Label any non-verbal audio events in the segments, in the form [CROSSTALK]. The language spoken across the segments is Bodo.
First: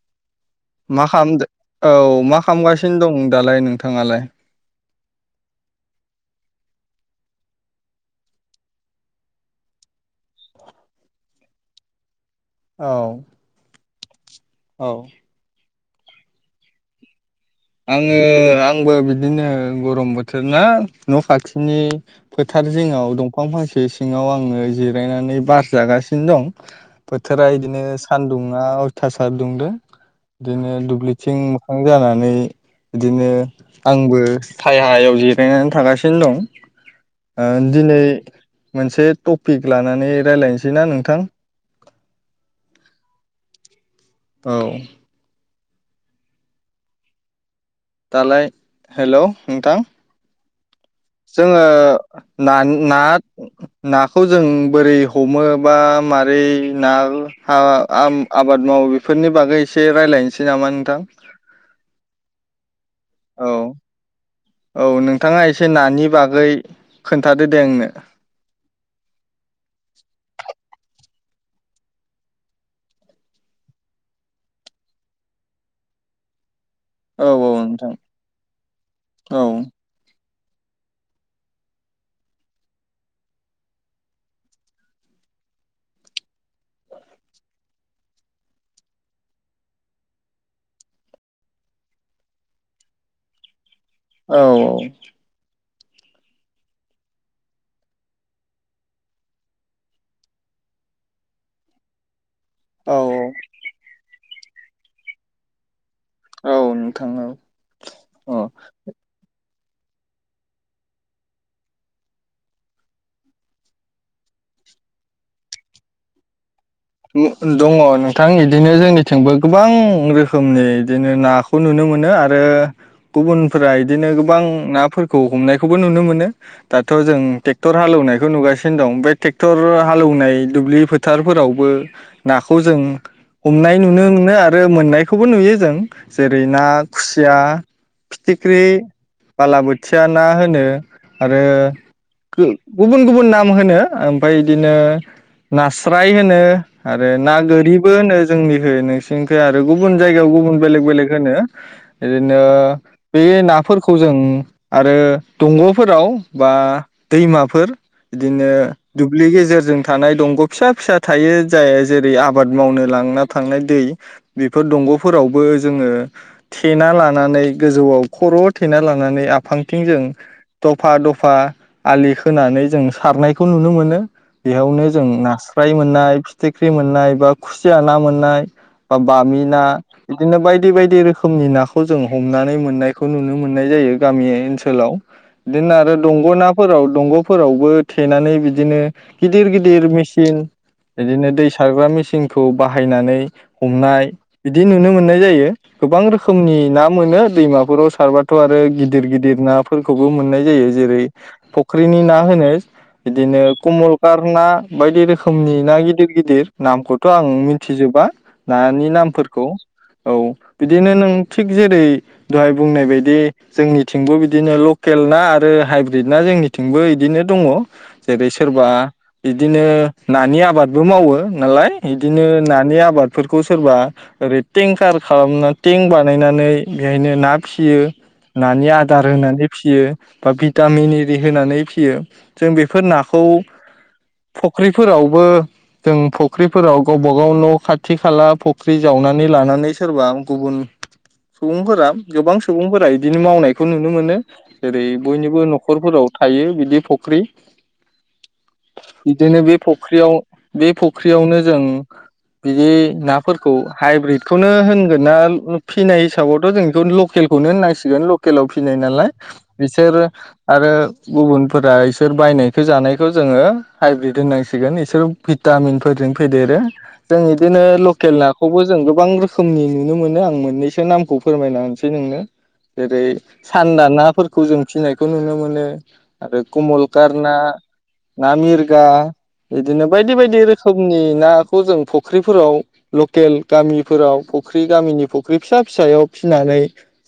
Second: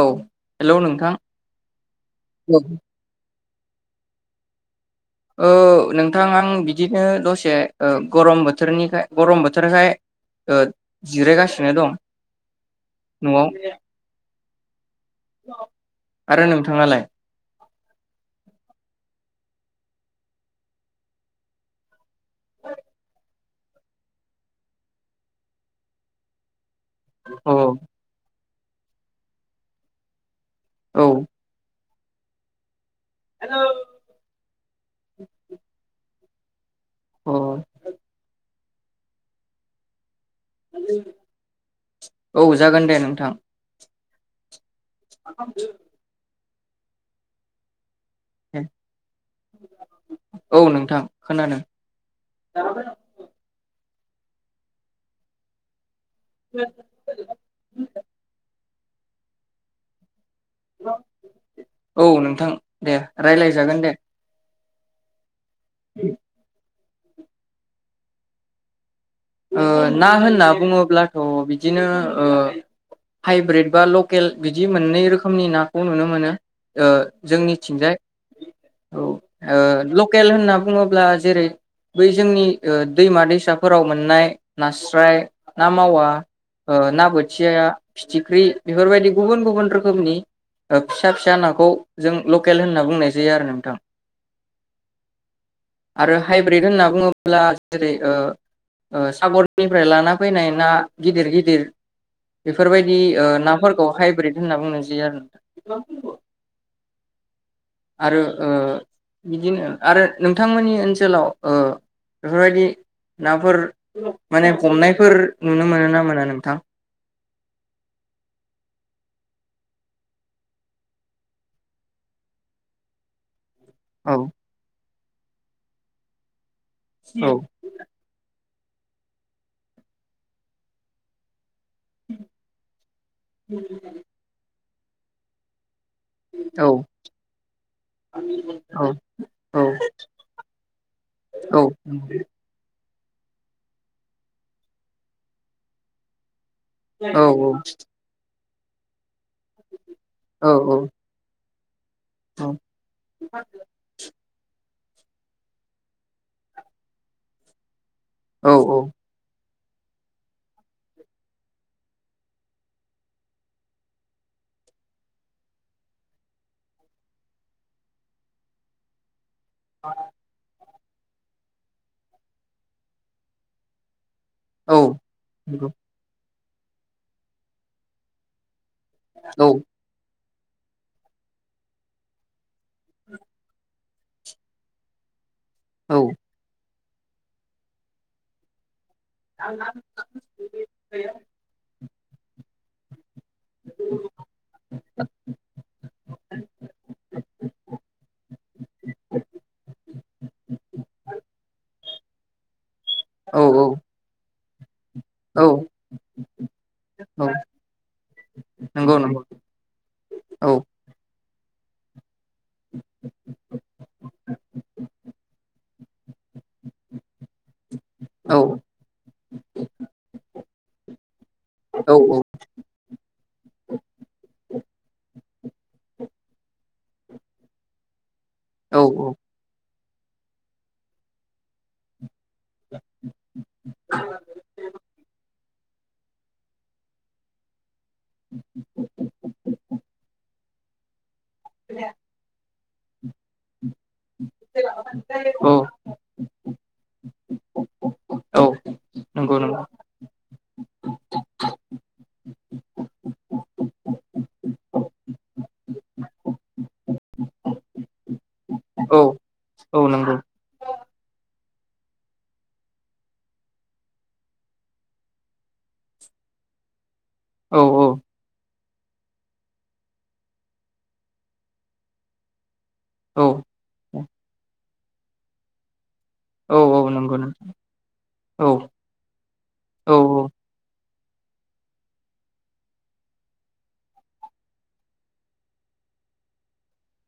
औ। हेलौ मा नोंथां खालामदो औ मा औ खालामगासिनो दं? दालाय नोंथाङालाय? औ नोंथां आं बिदिनो दसे ओ गरम बोथोरनिखाय गरम बोथोरखाय ओ जिरायगासिनो दं। औ नआव। औ आरो नोंथाङालाय? आङो आंबो बिदिनो गरम बोथोर ना न' खाथिनि फोथार जिङाव दंफां फांसे सिङाव आङो जिरायनानै बार जागासिनो दं बोथोरा अ बिदिनो सान दुङा अयथासार दुंदों। बिदिनो औ दुब्लिथिं बिफां जानानै बिदिनो अ आंबो सायायाव जिरायनानै थागासिनो दं [INAUDIBLE] ओ दिनै मोनसे टपिक लानानै रायलायनोसै ना नोंथां औ जागोन दे नोंथां औ [UNINTELLIGIBLE] दालाय हेलौ नोंथां औ नों जोङो ना ना नाखौ जों बोरै हमो बा मारै ना [UNINTELLIGIBLE] आबाद मावो बेफोरनि बागै एसे रायज्लायनोसै नामा नोंथां औ नोंथां दे औ राय्लाय जागोन दे औ नोंथाङा ए एसे ना नि बागै खोन्थादो दे आंनो ना होनना बुङोब- अब्लाथ' बिदिनो ओ हाइब्रिद बा लकेल बिदि मोननै रोखोमनि नाखौ नुनो मोनो ओ औ औ नोंथां जोंनिथिंजाय औ ओ लके [UNINTELLIGIBLE] होनना बुङोब्ला जेरै बै जोंनि दैमा दैसाफोराव मोननाय नास्राय ना मावा ना बोथिया फिथिख्रि बेफोरबायदि गुबुन गुबुन रोखोमनि फिसा फिसा नाखौ जों लकेल होनना बुंनाय जायो आरो नोंथां औ औ आरो हाइब्रिद होनना बुङोब्ला जेरै ओ सागरनिफ्राय लाना फैनाय ना गिदिर गिदिर औ बेफोरबायदि नाफोरखौ हाइब्रिद होनना बुंनाय जायो आरो नोंथां औ नोंथां औ आरो औ ओ बिदिनो आरो नोंथांमोननि ओनसोलाव ओ बेफोरबायदि नाफोर माने हमनायफोर नुनो मोनो ना मोना नोंथां? उम दङ नोंथां इदिनो जोंनिथिंबो गोबां रोखोमनि बिदिनो नाखौ नुनो मोनो आरो गुबुन फोरा बिदिनो औ गोबां नाफोर खौ हमनायखौबो नुनो मोनो दाथ जों औ ट्रेक्टर हालौवनायखौ नुगासिनो दं बे ट्रेक्टर हालेवनाय दुब्लि फोथारफोराव बो नाखौ जों हमनाय नुनो मोनो आ मोननायखौबो नुयो जों जेरै ना औ खुसिया फिथिख्रि औ औ बालाबोथिया ना होनो आरो औ गो गुबुन गुबुन नाम होनो ओमफ्राय बिदिनो नास्राय होनो आरो औ ना गोरिबो होनो जोंनि [UNINTELLIGIBLE] जोंखै आरो गुबुन जायगायाव गुबुन बेलेग बेलेग होनो बिदिनो बे नाफोरखौ जों आरो दंगफोराव बा दैमाफोर बिदिनो दुब्लि गेजेर जों थानाय दंग फिसा फिसा थायो जाय जेरै आबाद मावनो लांना थांनाय दै बेफोर दंगफोरावबो जोङो थेना लानानै गोजौआव खर'आव थेना लानानै आ फांथिं जों दफा दफा आलि खोनानै जों सारनायखौ नुनो मोनो बेयावनो जों नास्राय मोन्नाय फिथिख्रि मोन्नाय बा खुसिया ना मोन्नाय बा बामि ना बिदिनो बायदि बायदि रोखोमनि नाखौ जों हमनानै मोननायखौ नुनो मोन्नाय जायो गामि ओनसोलाव बिदिनो आरो दंगनाफोराव दंगफोरावबो थेनानै बिदिनो गिदिर गिदिर मेसिन बिदिनो दै साग्रा मेसिन सिंखौ बाहायनानै हमनाय बिदि नुनो मोननाय जायो गोबां रोखोमनि ना मोनो दैमाफोराव सारबाथ' आरो गिदिर गिदिर नाफोरखौबो मोननाय जायो जेरै फख फुख्रिनि ना होनो औ बिदिनो औ कमल कार ना बायदि औ रोखोमनि ना गिद गिदिर गिदिर नामखौथ' आं मिथिजोबा नानि नंगौ नामफोरखौ औ बिदिनो नों थिग जेरै दहाय बुंनाय बायदि जोंनिथिंबो बिदिनो लकेल ना आरो हाइब्रिद ना जोंनिथिंबो बिदिनो दङ जेरै औ सोरबा बिदिनो नानि आबाद बो मावो नालाय औ नंगौ औ बिदिनो नानि आबादफोरखौ सोरबा ओरै टेंकार खालामना टेंक बान बानायनानै बेहायनो ना फिसियो नानि औ आदार होनानै फियो बा भिटामिन एरि होनानै फियो जों बेफोर नाखौ फुख्रिफोरावबो जों फख्रिफोराव गावबा गाव न' खाथ थि खाला फुख्रि जावनानै लानानै सोरबा गुबुन सुबुंफोरा गोबां सुबुंफोरा इदिनो मावनायखौ नुनो मोनो जेरै बयनिबो औ नखरफोराव थायो बिदि फख्रि औ नंगौ बिदिनो बे नंगौ फख्रियाव बे फुख्रियावनो जों बिदि नाफोरखौ हाइब्रिदखौनो होनगोन ना फिनाय हिसाबावथ' जों बेखौ लकेलखौनो होननां सिगोन। केलाव फिनाय औ नालाय औ बिसोरो नंगौ आरो गुबुनफोरा इसोर बायनायखो जानायखौ जोङो हाइब्रिद होननांसिगोन इसोर भिटामिन फोरदों फेदेरो। जों औ इदिनो लकेल नाखौबो जों गोबां रोखोमनि नुनो मोनो आं मोननैसो नामखौ फोरमायना होसै नोंनो जेरै सानदा नाफोरखौ जों फिनायखौ नुनो मोनो। आरो औ औ कमलकार नंगौ ना नोंथां ना औ मिरगा इदिनो औ बायदि बायदि रोखोम उननि नाखौ जों फुख्रिफोराव लकेल गामिफोराव फुख्रि गामिनि फख्रि फिसा फिसायाव फिनानै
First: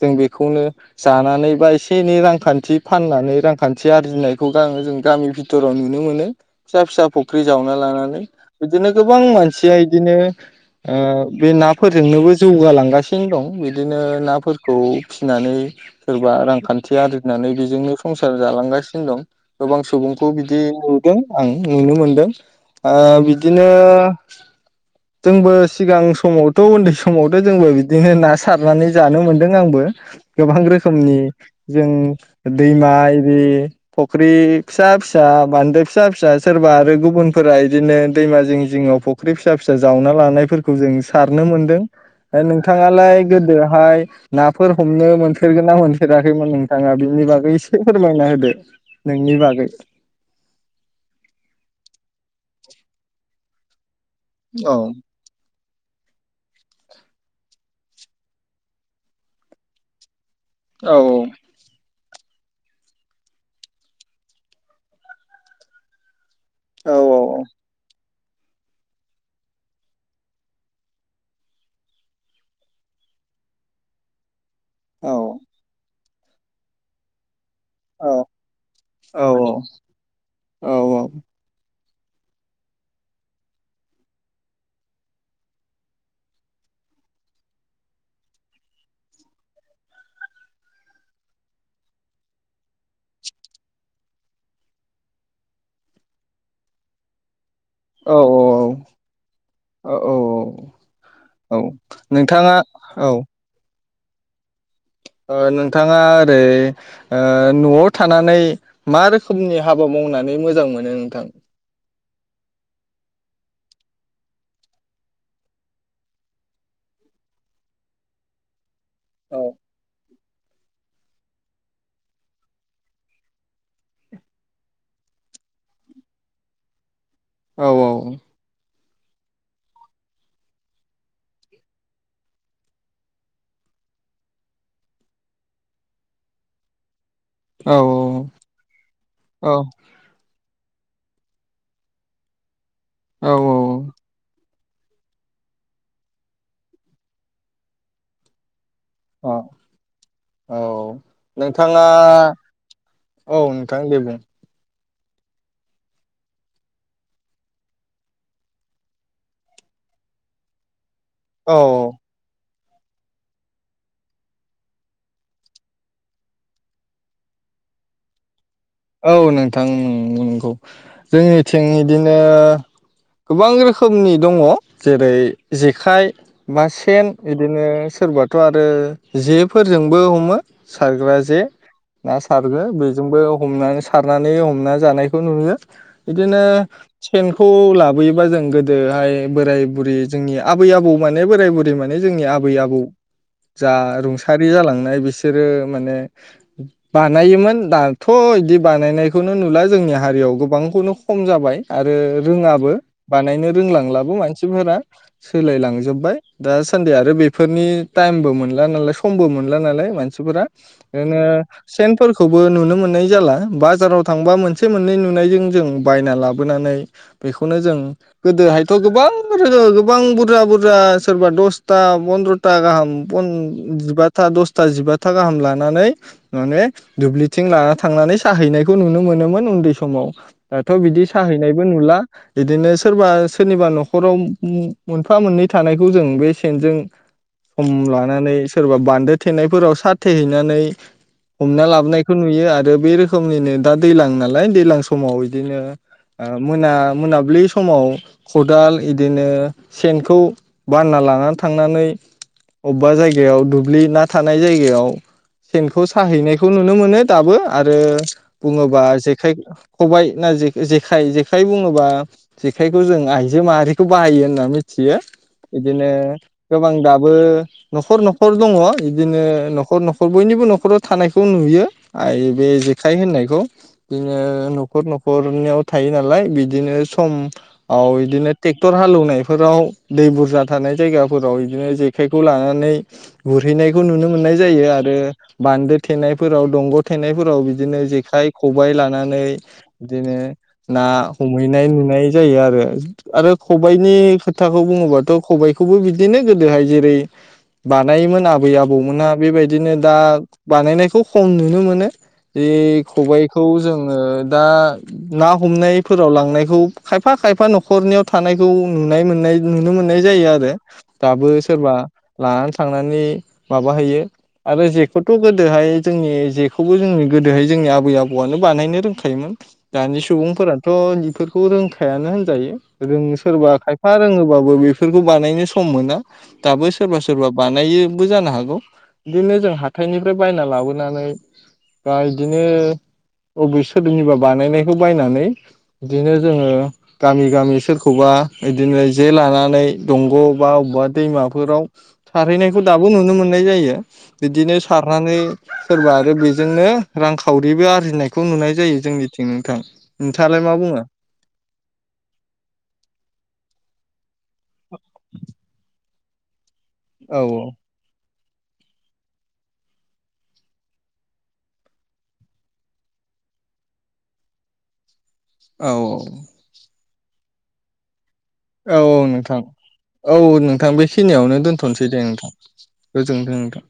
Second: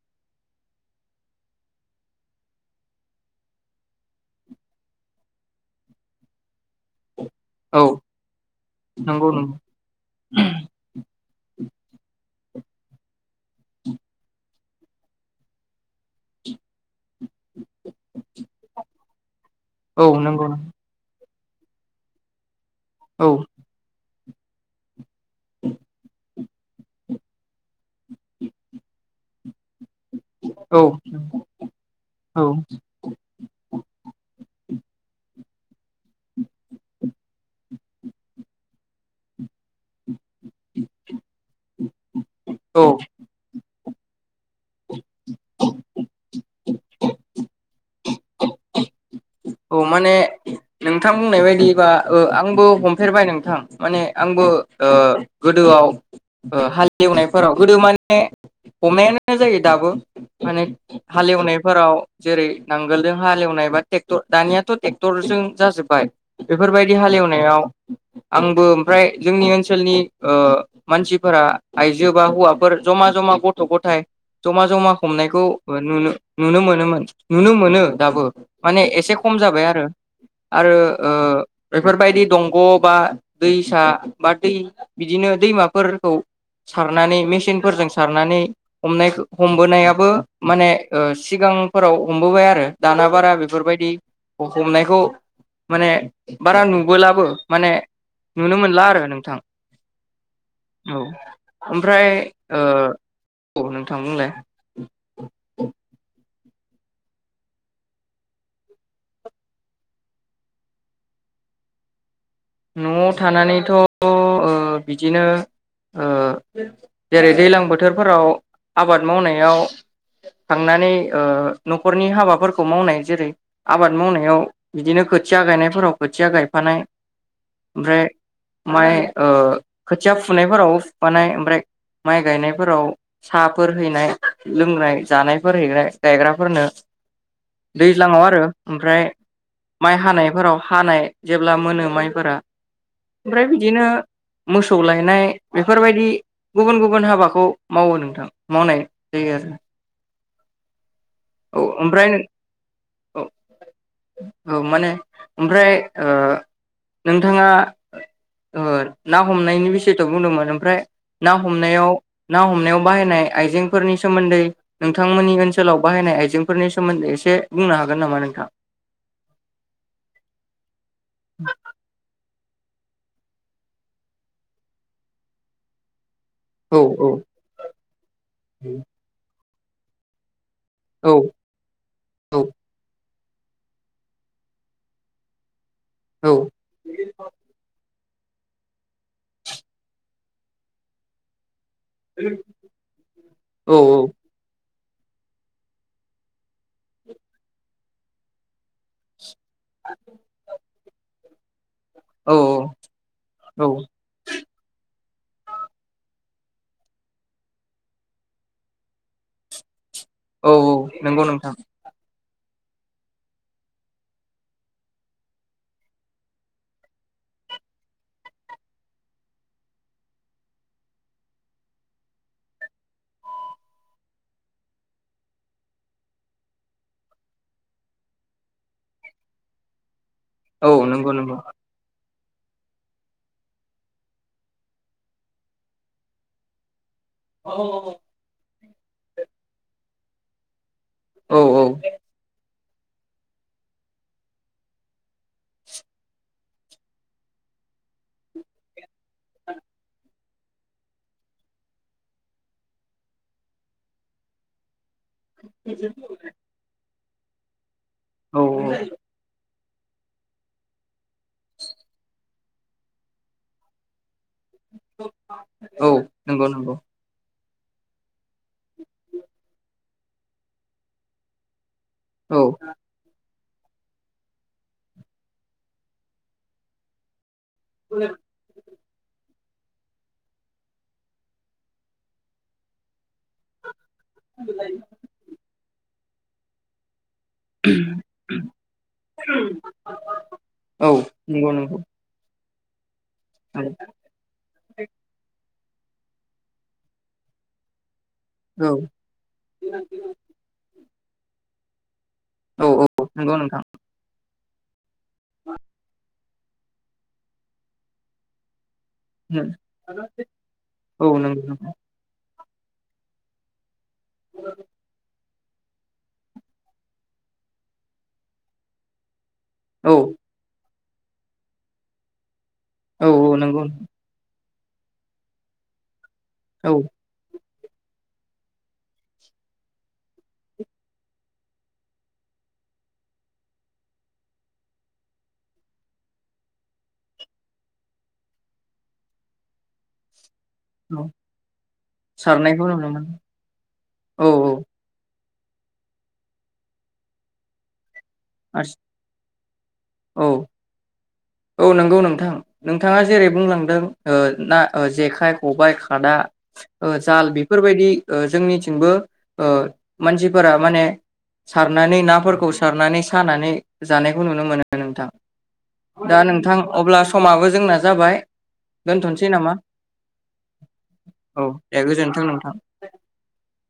जों बेखौनो जानानै बा एसे एनै रांखान्थि फाननानै रांखान्थि आरजिनायखौ गामि जों गामि भिथोराव नुनो मोनो फिसा फिसा फख्रि जावना औ लानानै बिदिनो गोबां नंगौ नंगौ मानसिया इदिनो ओ बे नाफोर जोंनोबो जौगालांगासिनो दं बिदिनो नाफोरखौ फिनानै सोरबा रांखान्थि आरजिनानै बेजोंनो संसार जालांगासिनो दं। गोबां औ सुबुंखौ नंगौ नंगौ बिदि नुदों। आं नुनो मोनदों। ओ औ बिदिनो [INAUDIBLE] जोंबो सिगां समाव थ' उन्दै समावथ' जोंबो बिद दिनो ना सारनानै जानो मोनदों आंबो। गोबां रोखोमनि जों औ दैमा आरि फुख्रि फिसा फिसा बान्दो फिसा फिसा सोरबा आरो गुबुन फोरा इदिनो दैमा जिं जिङाव फख्रि फि फिसा फिसा जावना लानायफोरखौ जों सारनो मोनदों औ नोंथाङालाय गोदोहाय नाफोर हमनो मोनफेरगोन ना मोनफेरा खैमोन नोंथाङा बिनि बागै एसे फोरमायना होदो। नोंनि बागै औ माने नोंथां बुंनाय बायदिबा ओ आंबो हमफेरबाय नोंथां माने आंबो औ ओ गो गोदोआव ओ हाल एवनायफोराव गोदो माने हमनायानो जायो दाबो। माने औ हालेवनायफोराव। जेरै नांगोलजों हालेवनाय बा टे क्टर दानियाथ ट्रेक्टर जोंसो जाजोब्बाय बेफोरबायदि औ हालेवनायाव आंबो ओमफ्राय जोंनि ओन्सोलनि ओ मानसिफोरा आइजो बा हौवाफोर जमा जमा गथ' गथाय जमा जमा औ हमनायखौ ओ नुनो नुनो मोनोमोन। नुनो मोनो दाबो। माने एसे औ खम जाबाय आरो आरो औ औ ओ बेफोरबायदि दंग बा दैसा बा दै बिदिनो दैमाफोरखौ सारनानै मेसिन फोरजों सारनानै हमनाय हमबोनायाबो माने ओ सिगांफोराव हमबोबाय आरो दाना बारा बे फोरबायदि हमनायखौ माने बारा नुबोलाबो माने औ नुनो मोनला आरो नोंथां। औ औ औ औ ओमफ्राय नोंथाङा औ ओ औ थां बुंलाय ओ नोंथाङा ओरै ओ नआव थानानै मा रोखोमनि हाबा मावनानै मोजां मोनो नोंथां? नआव थानानैथ ओ बिदिनो ओ जेरै दैज्लां बोथोरफोराव आबाद औ मावनायाव थांनानै ओ नखरनि हाबाफोरखौ मावनाय जेरै आबाद मावनायाव बिदिनो खोथिया गायनायफोराव खोथिया गायफानाय औ ओमफ्राय औ माइ ओ खोथिया फुनायफोरावबो फुफानाय ओमफ्राय माइ गायनायफोराव साहाफोर हैनाय लोंनाय जानायफोर हैनाय गायग्राफोरनो औ दैज्लाङाव आरो ओमफ्राय माइ हानायफोराव हानाय जेब्ला मोनो माइफोरा औ ओमफ्राय बिदिनो मोसौ लायनाय बेफोरबायदि गुबुन गुबुन हाबाखौ मावो नोंथां मावनाय औ जायो आरो औ औ नोंथाङा ओमफ्राय औ नोंथां दे बुं औ माने ओमफ्राय ओ नोंथाङा ओ ना हमनायनि बिसयथ बुंदोंमोन ओमफ्राय ना औ हमनायाव ना हमनायाव बाहायनाय आइजेंफोरनि सोमोन्दै नोंथांमोननि ओन्सोलाव बाहायनाय आइजेंफोरनि सोमोन्दै एसे बुंनो हागोन नामा नोंथां? औ नोंथां नंगौ जोंनिथिं इदिनो गोबां रोखोमनि दङ जेरै जेखाइ मा औ सेन औ बिदिनो सोरबाथ' आरो जिब फोरजोंबो हमो औ सारग्रा जे ना औ सारगो बेजोंबो हमनानै सारनानै हमना जानायखौ नुयो औ बिदिनो सेनखौ लाबोयो बा जों गोदोहाय बोराय बुरै जोंनि आबै आबौ माने बोराय बुरै माने जोंनि आबै आबौ जा औ रुंसारि जालां बाय बिसोरो माने बानायोमोन दा थ' इदि बानायनाइ खौनो नुला जोंनि हारियाव गोबांखौनो खम जाबाय आरो औ रोङाबो बानायनो औ रोंलांलाबो मानसिफोरा सोलाय लांजोबबाय दा सानदि आरो बेफोरनि टाइमबो मोनला नालाय समबो मोनला नालाय मानसि सिफोरा औ औ ओरैनो नंगौ नोंथां सेनफोर खौबो नुनो मोन नाय जाला बाजाराव थांबा मोनसे मोननै नुनायजों जों बायना लाबोनानै बेखौनो जों गोदोहायथ' गोबां बुरजा बुरजा सोरबा दसथा पनद्रथा गाहाम पन बाथा दसथा जिबाथा गाहाम लानानै माने दु ब्लिथिं लाना थांनानै साहैनायखौ नुनो मोनोमोन उन्दै समाव दाथ औ बिदि नंगौ नंगौ साहैनायबो नुला। बिदिनो सोरबा सोरनिबा नखराव मोनफा मोननै थानायखौ जों बे सेनजों सम लानानै सोरबा बान्दो थेनायफोराव सा थेहैनानै औ औ हमना लाबोनायखौ नुयो आ रो बे रोखोमनिनो दा दैलां नालाय दैलां समाव दिनो ओ ओ मोना मोनाब्लि समाव खदाल इदिनो सेनखौ बानना लानानै थांनानै अबबा जायगायाव दुब्लि ना थानाय जायगायाव सेनखौ साहैनायखौ नुनो मोनो। दाबो आरो औ बुङोबा जेखाय खबाइ ना जेखाइ जेखाइ बुङोबा जेखायखौ जों आइजो माहारिखौ बाहायो हो ना मिथियो औ बिदिनो नंगौ गोबां नंगौ दाबो नखर नखर दङ बिदिनो नखर नखर बयनिबो नखराव थानायखौ नुयो आ औ बे जेखाइ होननायखौ बिदिनो नखर नखरनियाव थायो नालाय बिदिनो सम औ इदिनो टेक्टर हालौनाय फोराव दै बुरजा थानाय जायगाफोराव इदिनो जेखायखौ लानानै गुरहैनाय खौ नुनो मोननाय जायो आरो बान्दो थेनायफोराव दंग' थेनाय फोराव बिदिनो जेखाइ, खबाइ लानानै बिदिनो ना औ नंगौ हमहैनाय नंगौ नुनाय जायो आरो। [INAUDIBLE] आरो खबाइनि खोथाखौ बुङोबाथ' खबाइ खौबो बिदिनो गोदोहाय जेरै बा नायोमोन आबै औ आबौमोनहा बेबायदिनो दा बानायनायखौ खम नुनो मोनो। बे औ नंगौ खबाइखौ नोंथां जोङो दा ना हमनायफोराव लांनाय खौ खायफा खायफा नखरनियाव थानायखौ नुनाय मोननाय नुनो मोननाय जायो आरो औ दाबो नंगौ नोंथां सोरबा लाना थांनानै माबा हैयो। आरो जेखौथ' गोदोहाय जोंनि जेखौबो जोंनि गोदोहाय जोंनि आबै आबौआनो बानायनो रोंखायोमोन। औ दानि सुबुंफोरा थ' बेफोरखौ रोंखायानो होनजायो। औ रोङो औ सोरबा नंगौ खायफा रोङोब होबाबो बेफोरखौ बानायनो सम मोना। दाबो औ सोरबा सोरबा बानायोबो जानो हागौ बिदिनो जों हाथायनिफ्राय बायना लाबोनानै दा इदिनो बबे सोरनिबा बानायनायखौ बायनानै इदिनो जोङो गामि गामि सोरखौबा इदिनो जे लानानै दंग' बा अबबा औ दैमाफोराव सारहैनायखौ सारनायखौ दाबो मोनो नुनो मोननाय जायो औ औ इदिनो सारनानै सोरबा आरो बेजोंनो रांखावरिबो आरजिनाय खौ नुनाय जायो जोंनिथिं नोंथां औ नोंथाङालाय मा बुङो? औ नंगौ नोंथां नोंथाङा जेरै बुंलांदों ओ ना ओ जेखाइ खबाइ आदा ओ औ जाल बेफोरबायदि ओ जोंनिथिंबो ओ मानसिफोरा माने सारनानै नाफोरखौ सारनानै सानानै जानायखौ नुनो मोनो नोंथां। औ औ। दा नोंथां अब्ला समाबो जोंना जाबाय। औ औ दोनथ'नोसै नोंथां नामा औ नोंथां बेखिनियावनो दोनथनोसै दे नोंथां गोजोनथों नोंथां।